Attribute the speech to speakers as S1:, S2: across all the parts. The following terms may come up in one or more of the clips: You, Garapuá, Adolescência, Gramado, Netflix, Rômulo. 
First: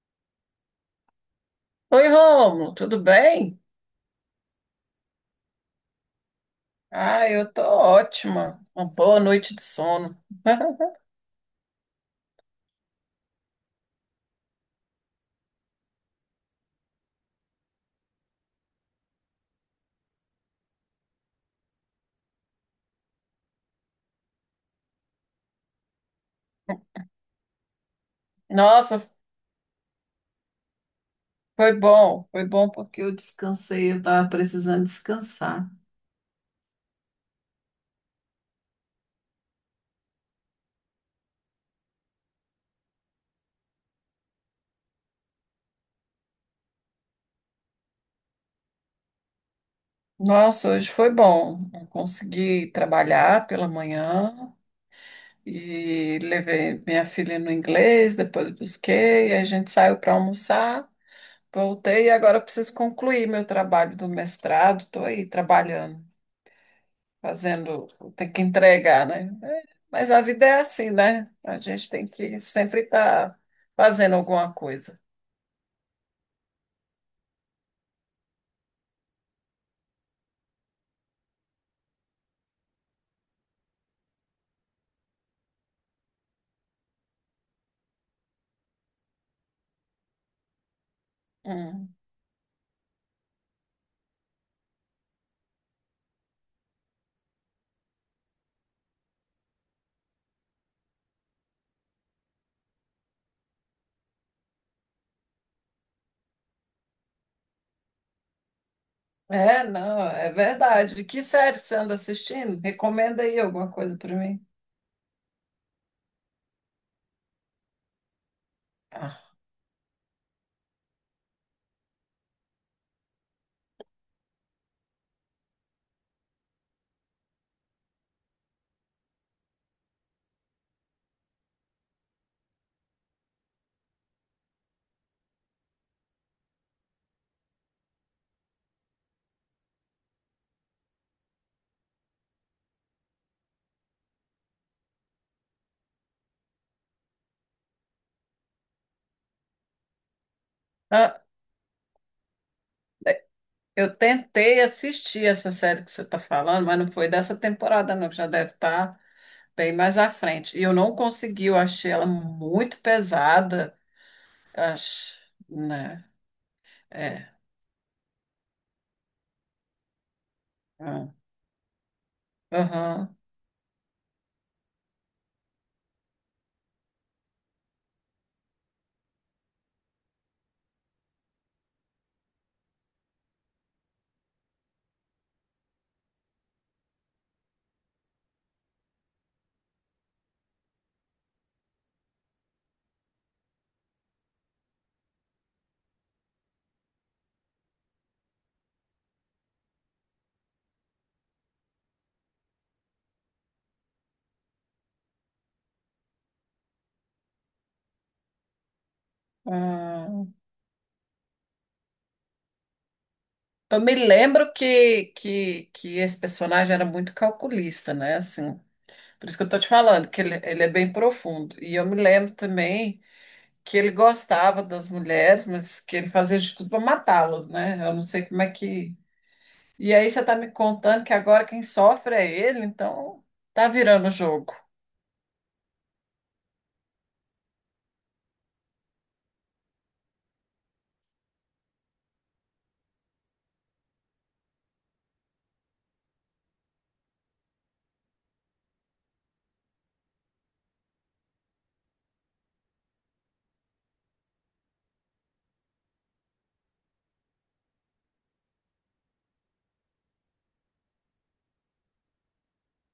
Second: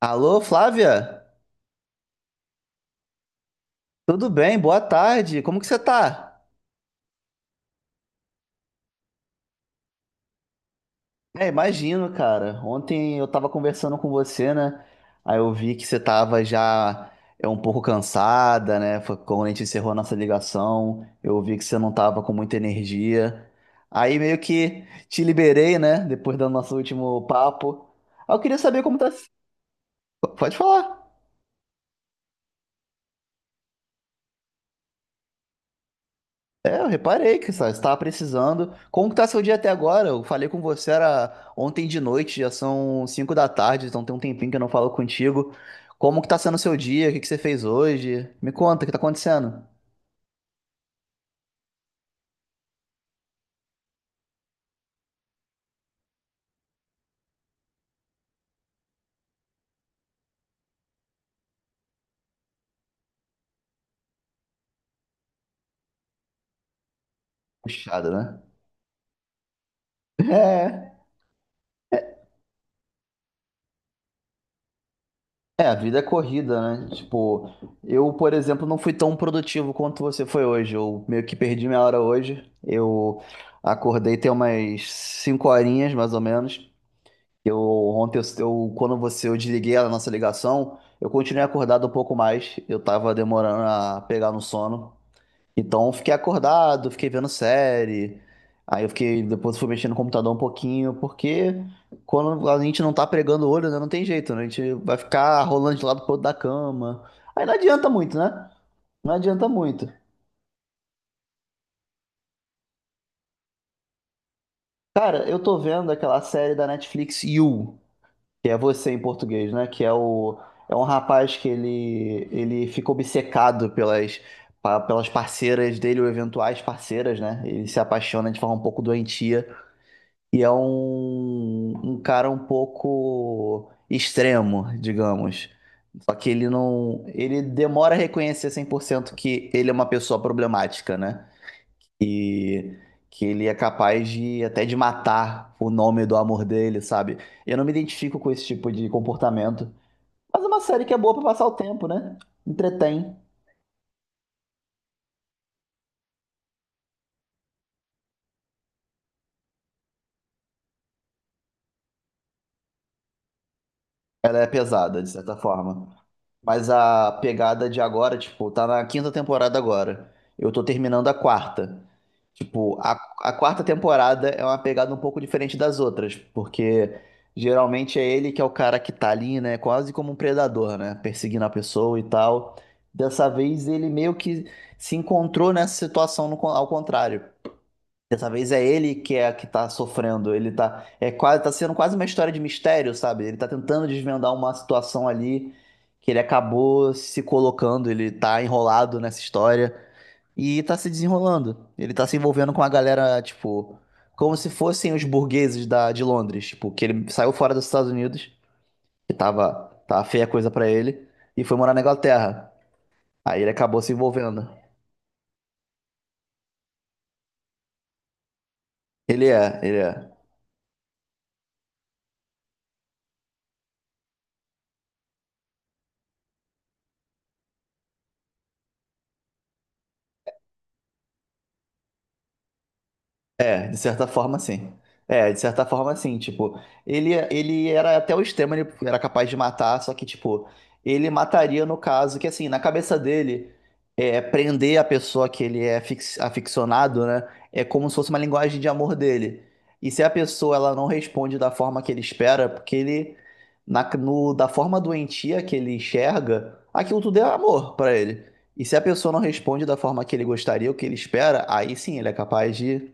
S1: Alô, Flávia?
S2: Oi, Rômulo, tudo bem?
S1: Tudo bem? Boa tarde. Como que você tá?
S2: Ah, eu tô ótima. Uma boa noite de sono.
S1: É, imagino, cara. Ontem eu tava conversando com você, né? Aí eu vi que você tava já um pouco cansada, né? Foi quando a gente encerrou a nossa ligação, eu vi que você não tava com muita energia. Aí meio que te liberei, né? Depois do nosso último papo. Aí eu queria saber como tá.
S2: Nossa,
S1: Pode falar.
S2: foi bom. Foi bom porque eu descansei, eu tava precisando descansar.
S1: É, eu reparei que você estava precisando. Como que tá seu dia até agora? Eu falei com você era ontem de noite, já são 5 da tarde, então tem um tempinho que eu não falo contigo. Como que tá sendo o seu dia? O que que você fez hoje? Me conta, o que tá acontecendo?
S2: Nossa, hoje foi bom. Eu consegui trabalhar pela manhã e levei minha filha no inglês, depois busquei, a gente saiu para almoçar, voltei e agora eu preciso concluir meu trabalho do mestrado. Estou aí trabalhando, fazendo,
S1: Puxado,
S2: o tem que
S1: né?
S2: entregar, né? Mas a vida é assim,
S1: É.
S2: né? A gente tem que sempre estar fazendo alguma coisa.
S1: É, a vida é corrida, né? Tipo, eu, por exemplo, não fui tão produtivo quanto você foi hoje. Eu meio que perdi minha hora hoje. Eu acordei tem umas 5 horinhas, mais ou menos. Eu ontem, eu desliguei a nossa ligação, eu continuei acordado um
S2: Hum.
S1: pouco mais. Eu tava demorando a pegar no sono. Então, eu fiquei acordado, fiquei vendo série. Aí eu fiquei, depois fui mexendo no computador um pouquinho, porque quando a gente não tá pregando o olho, né, não tem jeito, né? A gente vai ficar rolando de lado pro outro da cama. Aí não adianta muito, né? Não adianta muito.
S2: Não, é verdade. Que série você anda assistindo? Recomenda aí alguma coisa para mim.
S1: Cara, eu tô vendo aquela série da Netflix You, que é você em
S2: Ah.
S1: português, né? Que é o É um rapaz que ele fica obcecado pelas pelas parceiras dele ou eventuais parceiras, né? Ele se apaixona de forma um pouco doentia e é um cara um pouco extremo, digamos. Só que ele não ele demora a reconhecer 100% que ele é uma pessoa problemática, né? E que ele é capaz de até de matar o nome do amor dele, sabe? Eu não me identifico com esse tipo de comportamento. Mas é uma série que é boa pra
S2: Ah,
S1: passar o tempo, né? Entretém.
S2: eu tentei assistir essa série que você está falando, mas não foi dessa temporada, não, que já deve estar bem mais à frente. E eu não consegui, eu achei ela muito pesada.
S1: Ela é pesada, de
S2: Acho,
S1: certa forma.
S2: né?
S1: Mas a
S2: É.
S1: pegada de agora, tipo, tá na quinta temporada agora. Eu tô terminando
S2: Ah.
S1: a quarta. Tipo, a,
S2: Aham.
S1: a quarta temporada é uma pegada um pouco diferente das outras, porque geralmente é ele que é o cara que tá ali, né? Quase como um predador, né? Perseguindo a pessoa e tal. Dessa vez ele meio que se encontrou nessa situação no con- ao contrário. Dessa vez é ele que tá sofrendo. Ele tá sendo quase uma história de mistério, sabe? Ele tá tentando desvendar uma situação ali que ele acabou se colocando, ele tá enrolado nessa história e tá se desenrolando. Ele tá se envolvendo com a galera, tipo, como se fossem os burgueses de Londres, tipo, que ele saiu fora dos Estados Unidos, que tava feia
S2: Ah.
S1: a coisa pra ele, e foi morar na Inglaterra. Aí ele acabou
S2: Eu
S1: se
S2: me
S1: envolvendo.
S2: lembro que esse personagem era muito calculista, né? Assim,
S1: Ele
S2: por isso que eu tô
S1: é,
S2: te
S1: ele
S2: falando,
S1: é.
S2: que ele é bem profundo. E eu me lembro também que ele gostava das mulheres, mas que ele fazia de tudo para matá-las, né? Eu não sei como é que. E aí você tá me contando que agora quem sofre é ele, então tá
S1: É, de certa
S2: virando o
S1: forma,
S2: jogo.
S1: sim. É, de certa forma, sim. Tipo, ele era até o extremo, ele era capaz de matar, só que, tipo, ele mataria no caso que, assim, na cabeça dele, é, prender a pessoa que ele é aficionado, né? É como se fosse uma linguagem de amor dele. E se a pessoa, ela não responde da forma que ele espera, porque ele, na, no, da forma doentia que ele enxerga, aquilo tudo é amor pra ele. E se a pessoa não responde da forma que ele gostaria, o que ele espera, aí sim, ele é capaz de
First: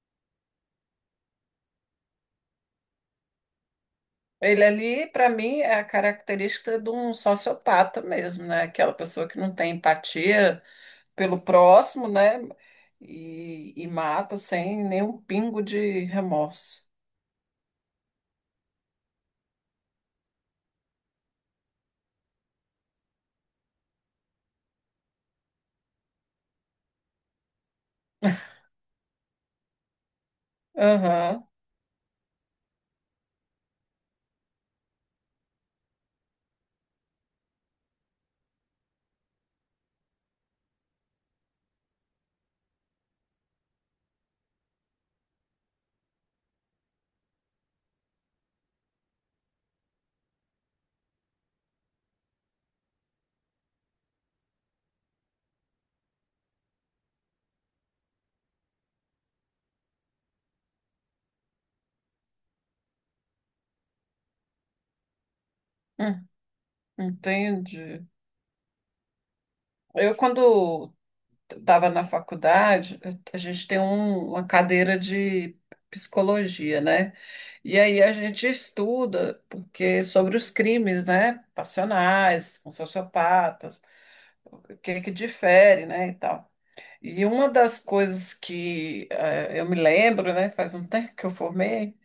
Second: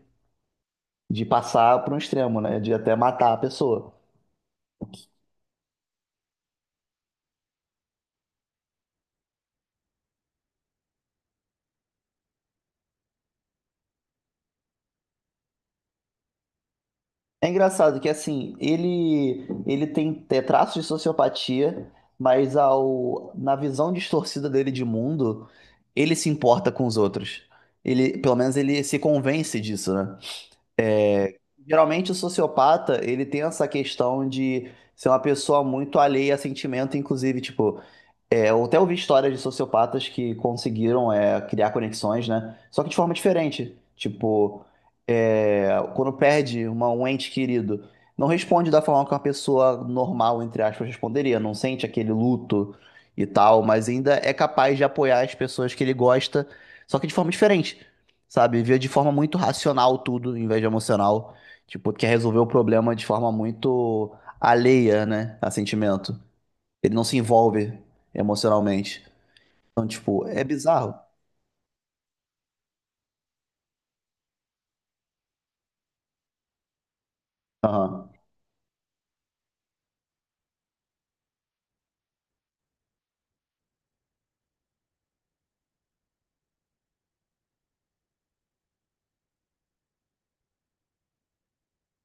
S1: de passar para um extremo, né? De até matar a pessoa.
S2: Ele ali, para mim, é a característica de um sociopata mesmo, né? Aquela pessoa que não tem empatia pelo próximo, né? E mata sem nenhum pingo de remorso.
S1: É engraçado que assim, ele tem traços de sociopatia, mas ao na visão distorcida dele de mundo, ele se importa com os outros. Ele, pelo menos ele se convence disso, né?
S2: Aham,
S1: Geralmente o sociopata, ele tem essa questão de ser uma pessoa muito alheia a sentimento, inclusive, tipo, é, eu até ouvi histórias de sociopatas que conseguiram criar conexões, né? Só que de forma diferente. Tipo, é, quando perde uma, um ente querido, não responde da forma que uma pessoa normal, entre aspas, responderia. Não sente aquele luto e tal, mas ainda é capaz de apoiar as pessoas que ele gosta, só que de forma diferente, sabe? Vê de forma muito racional tudo, em vez de emocional. Tipo, quer resolver o problema de forma muito alheia, né? A sentimento.
S2: hum,
S1: Ele não se envolve
S2: entendi.
S1: emocionalmente. Então,
S2: Eu,
S1: tipo, é
S2: quando
S1: bizarro.
S2: estava na faculdade, a gente tem uma cadeira de psicologia, né? E aí
S1: Aham.
S2: a gente estuda porque sobre os crimes, né? Passionais, com sociopatas, o que que difere, né? E tal. E uma das coisas que eu me lembro, né? Faz um tempo que eu formei.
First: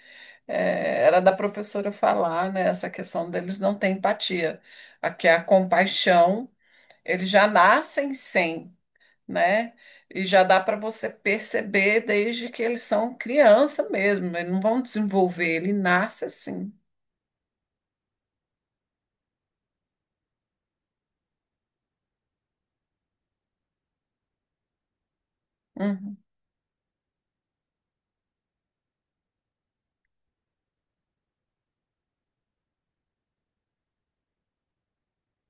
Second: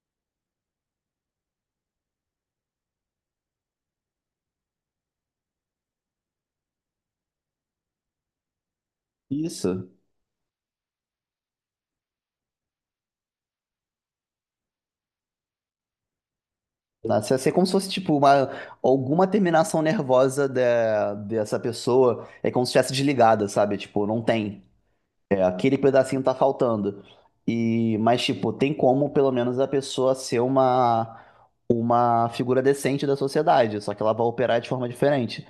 S2: É, era da professora falar, né, essa questão deles não ter empatia. Aqui a compaixão, eles já nascem sem, né?
S1: Isso.
S2: E já dá para você perceber desde que eles são criança mesmo, eles não vão desenvolver, ele nasce assim.
S1: Nossa, ia ser como se fosse, tipo, alguma terminação nervosa dessa pessoa. É como se estivesse desligada, sabe? Tipo, não tem. É, aquele
S2: Uhum,
S1: pedacinho tá faltando. E, mas, tipo, tem como, pelo menos, a pessoa ser uma figura decente da sociedade. Só que ela vai operar de forma diferente.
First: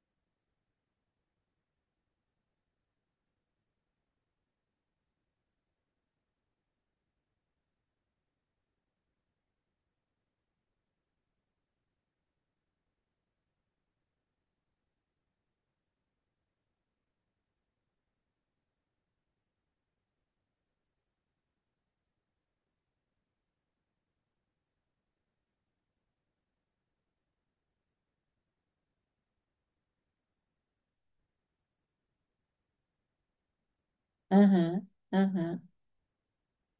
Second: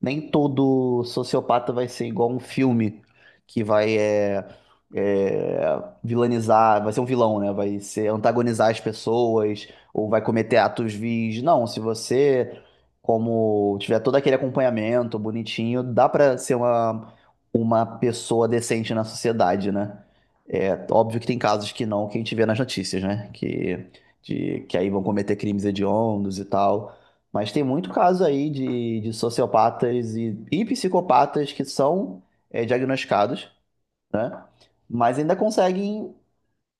S1: Nem todo sociopata vai ser igual um filme que vai vilanizar, vai ser um vilão, né? Vai ser antagonizar as pessoas ou vai cometer atos vis. Não, se você, como tiver todo aquele acompanhamento bonitinho, dá pra ser uma pessoa decente na sociedade, né? É óbvio que tem casos que não, que a gente vê nas notícias, né? Que, de, que aí vão cometer crimes hediondos e tal. Mas tem muito caso aí de sociopatas e psicopatas que são diagnosticados, né?
S2: uhum,
S1: Mas ainda
S2: uhum.
S1: conseguem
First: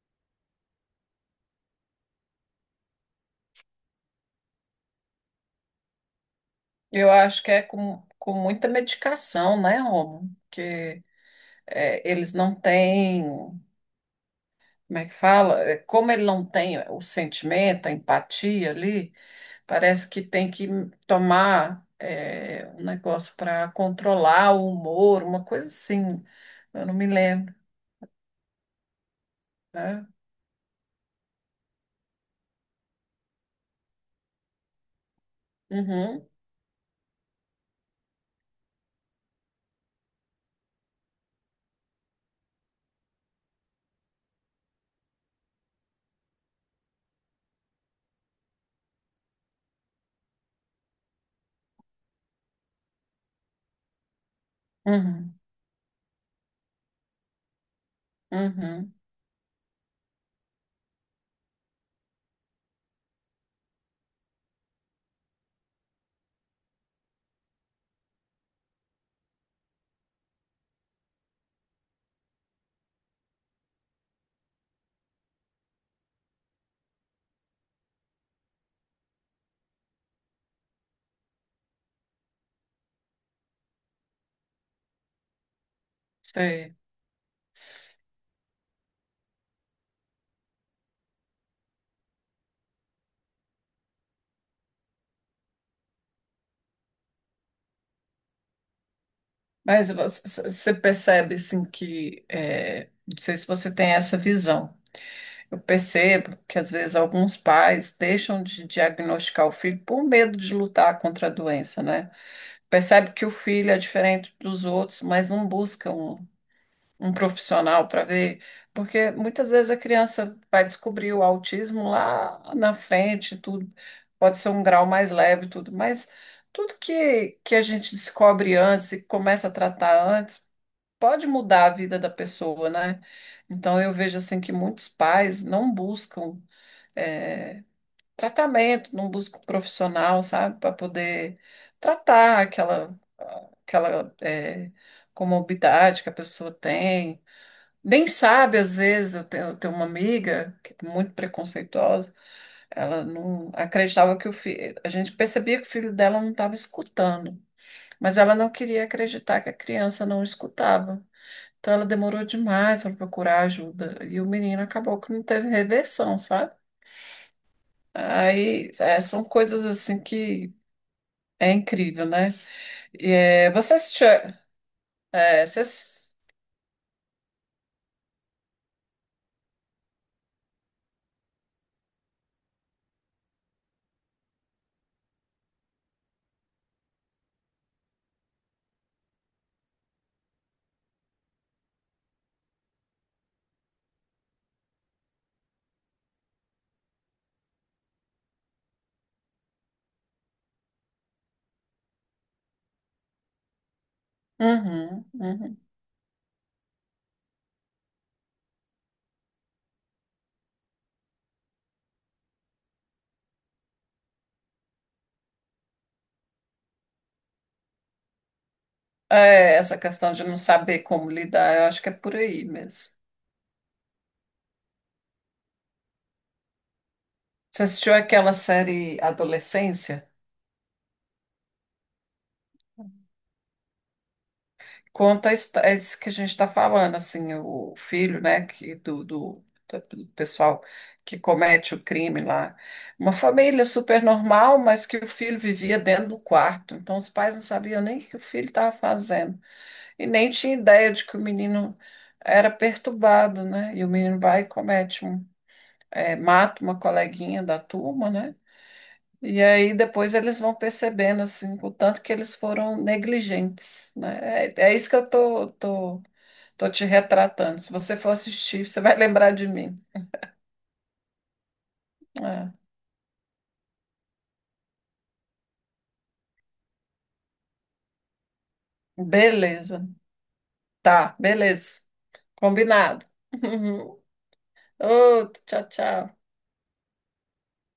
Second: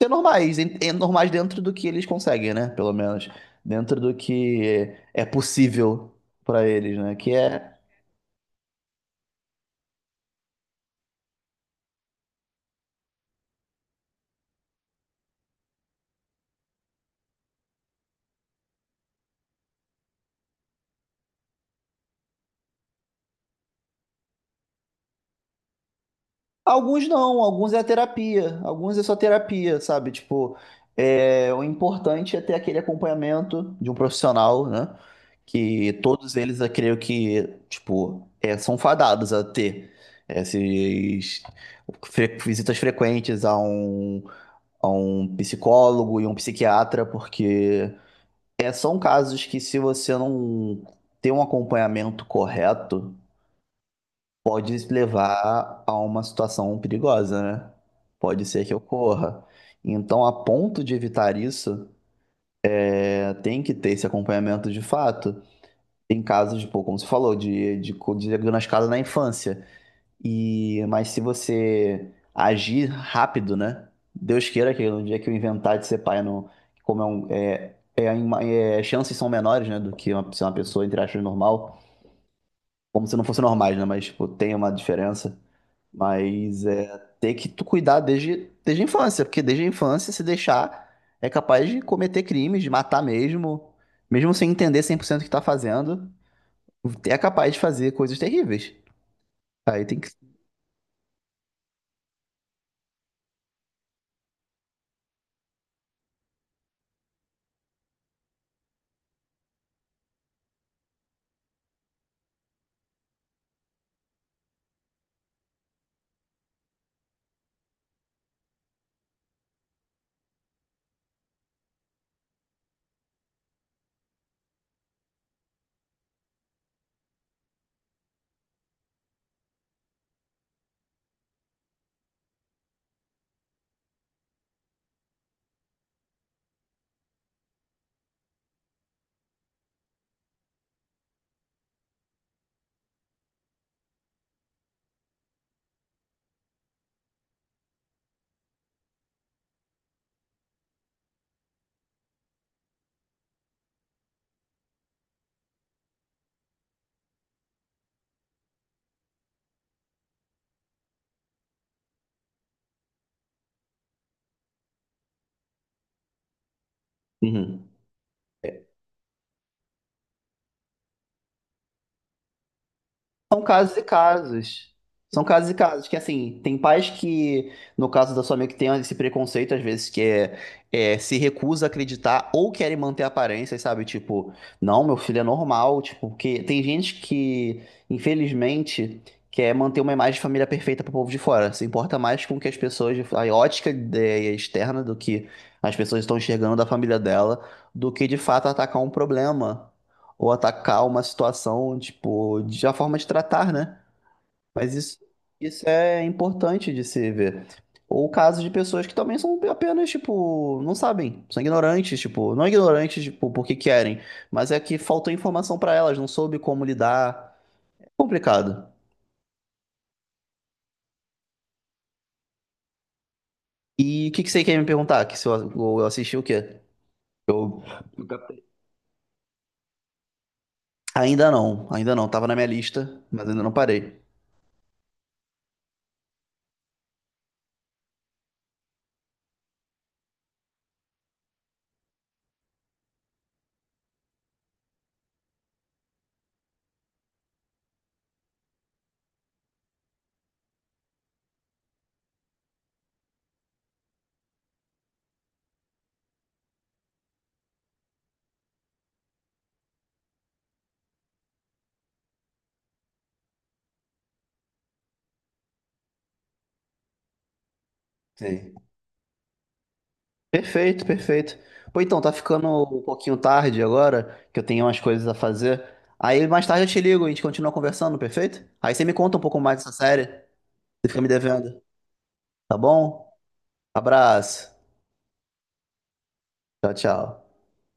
S1: ser normais, normais dentro do que eles conseguem, né? Pelo menos. Dentro do que é possível para eles,
S2: Eu
S1: né? Que
S2: acho que é
S1: é,
S2: com muita medicação, né, Romo? Porque é, eles não têm, como é que fala? É, como ele não tem o sentimento, a empatia ali. Parece que tem que tomar um negócio para controlar o humor, uma coisa assim. Eu não me
S1: alguns não,
S2: lembro,
S1: alguns é terapia, alguns é só terapia,
S2: né?
S1: sabe? Tipo, é, o importante é ter aquele acompanhamento de um profissional, né? Que
S2: Uhum,
S1: todos eles, eu creio que, tipo, é, são fadados a ter essas visitas frequentes a um psicólogo e um psiquiatra, porque é, são casos que se você não tem um acompanhamento correto, pode
S2: uhum,
S1: levar a uma situação perigosa, né? Pode ser que
S2: uhum,
S1: ocorra. Então, a ponto de evitar isso, é, tem que ter esse acompanhamento de fato. Tem casos, pô, como você falou, de diagnosticado na infância. E, mas se você agir rápido, né? Deus queira que no dia que eu inventar de ser pai, não, como é um, chances são menores, né, do que ser uma pessoa, entre aspas, normal. Como se não fosse normais, né? Mas, tipo, tem uma diferença. Mas
S2: sei.
S1: é ter que tu cuidar desde a infância, porque desde a infância, se deixar, é capaz de cometer crimes, de matar mesmo, mesmo sem entender 100% o que tá fazendo, é capaz de fazer coisas terríveis. Aí
S2: Mas
S1: tem que.
S2: você percebe assim que é, não sei se você tem essa visão. Eu percebo que às vezes alguns pais deixam de diagnosticar o filho por medo de lutar contra a doença, né? Percebe que o filho é diferente dos outros, mas não buscam um profissional para ver, porque muitas vezes a criança vai descobrir o autismo lá na frente, tudo pode ser um grau mais leve, tudo, mas tudo que a gente descobre antes e começa a tratar antes pode mudar a vida da pessoa, né? Então eu vejo assim que muitos pais não buscam eh, tratamento, não buscam profissional, sabe, para poder tratar aquela comorbidade que a pessoa tem. Nem sabe, às vezes, eu tenho uma amiga que é muito preconceituosa, ela não acreditava que o filho, a gente percebia que o filho dela não estava escutando, mas ela não queria acreditar que a criança não escutava. Então ela demorou demais para procurar ajuda e o menino acabou que não teve reversão, sabe?
S1: Uhum.
S2: São coisas assim que é incrível, né? E,
S1: São
S2: é, você
S1: casos e
S2: assistiu.
S1: casos. São
S2: É,
S1: casos e
S2: você...
S1: casos. Que
S2: ass-
S1: assim, tem pais que, no caso da sua amiga, que tem esse preconceito, às vezes, que se recusa a acreditar ou querem manter aparências, sabe? Tipo, não, meu filho é normal. Tipo, porque tem gente que, infelizmente, quer manter uma imagem de família perfeita pro povo de fora. Se importa mais com o que as pessoas, a ótica é, externa do que as pessoas estão enxergando da família dela, do que de fato atacar um problema ou atacar uma situação, tipo, de a forma de tratar, né? Mas isso,
S2: Uhum, uhum.
S1: isso é importante de se ver. Ou casos de pessoas que também são apenas, tipo, não sabem, são ignorantes, tipo, não ignorantes, tipo, porque querem, mas é que faltou informação pra elas, não soube como lidar. É complicado.
S2: É, essa questão de não saber como lidar, eu acho que é por aí mesmo.
S1: E o que que você quer me perguntar? Que se eu assisti o quê? Eu
S2: Você assistiu aquela série Adolescência?
S1: ainda não, tava na minha lista, mas ainda não parei.
S2: É isso que a gente está falando, assim, o filho, né, do pessoal que comete o crime lá. Uma família super normal, mas que o filho vivia dentro do quarto. Então os pais não sabiam nem o que o filho estava fazendo. E nem tinha ideia de que o menino era perturbado, né? E o menino vai e comete mata uma coleguinha da turma, né? E aí depois eles vão percebendo assim, o tanto que eles foram negligentes, né? É, é isso que eu tô te retratando. Se você for
S1: Sei.
S2: assistir, você vai lembrar de mim.
S1: Perfeito, perfeito. Pô, então, tá ficando
S2: É.
S1: um pouquinho tarde agora, que eu tenho umas coisas a fazer. Aí mais tarde eu te ligo e a gente continua conversando, perfeito? Aí você me conta um pouco mais dessa
S2: Beleza.
S1: série. Você fica me
S2: Tá,
S1: devendo,
S2: beleza.
S1: tá
S2: Combinado.
S1: bom? Abraço.
S2: Outro, tchau, tchau.
S1: Tchau, tchau.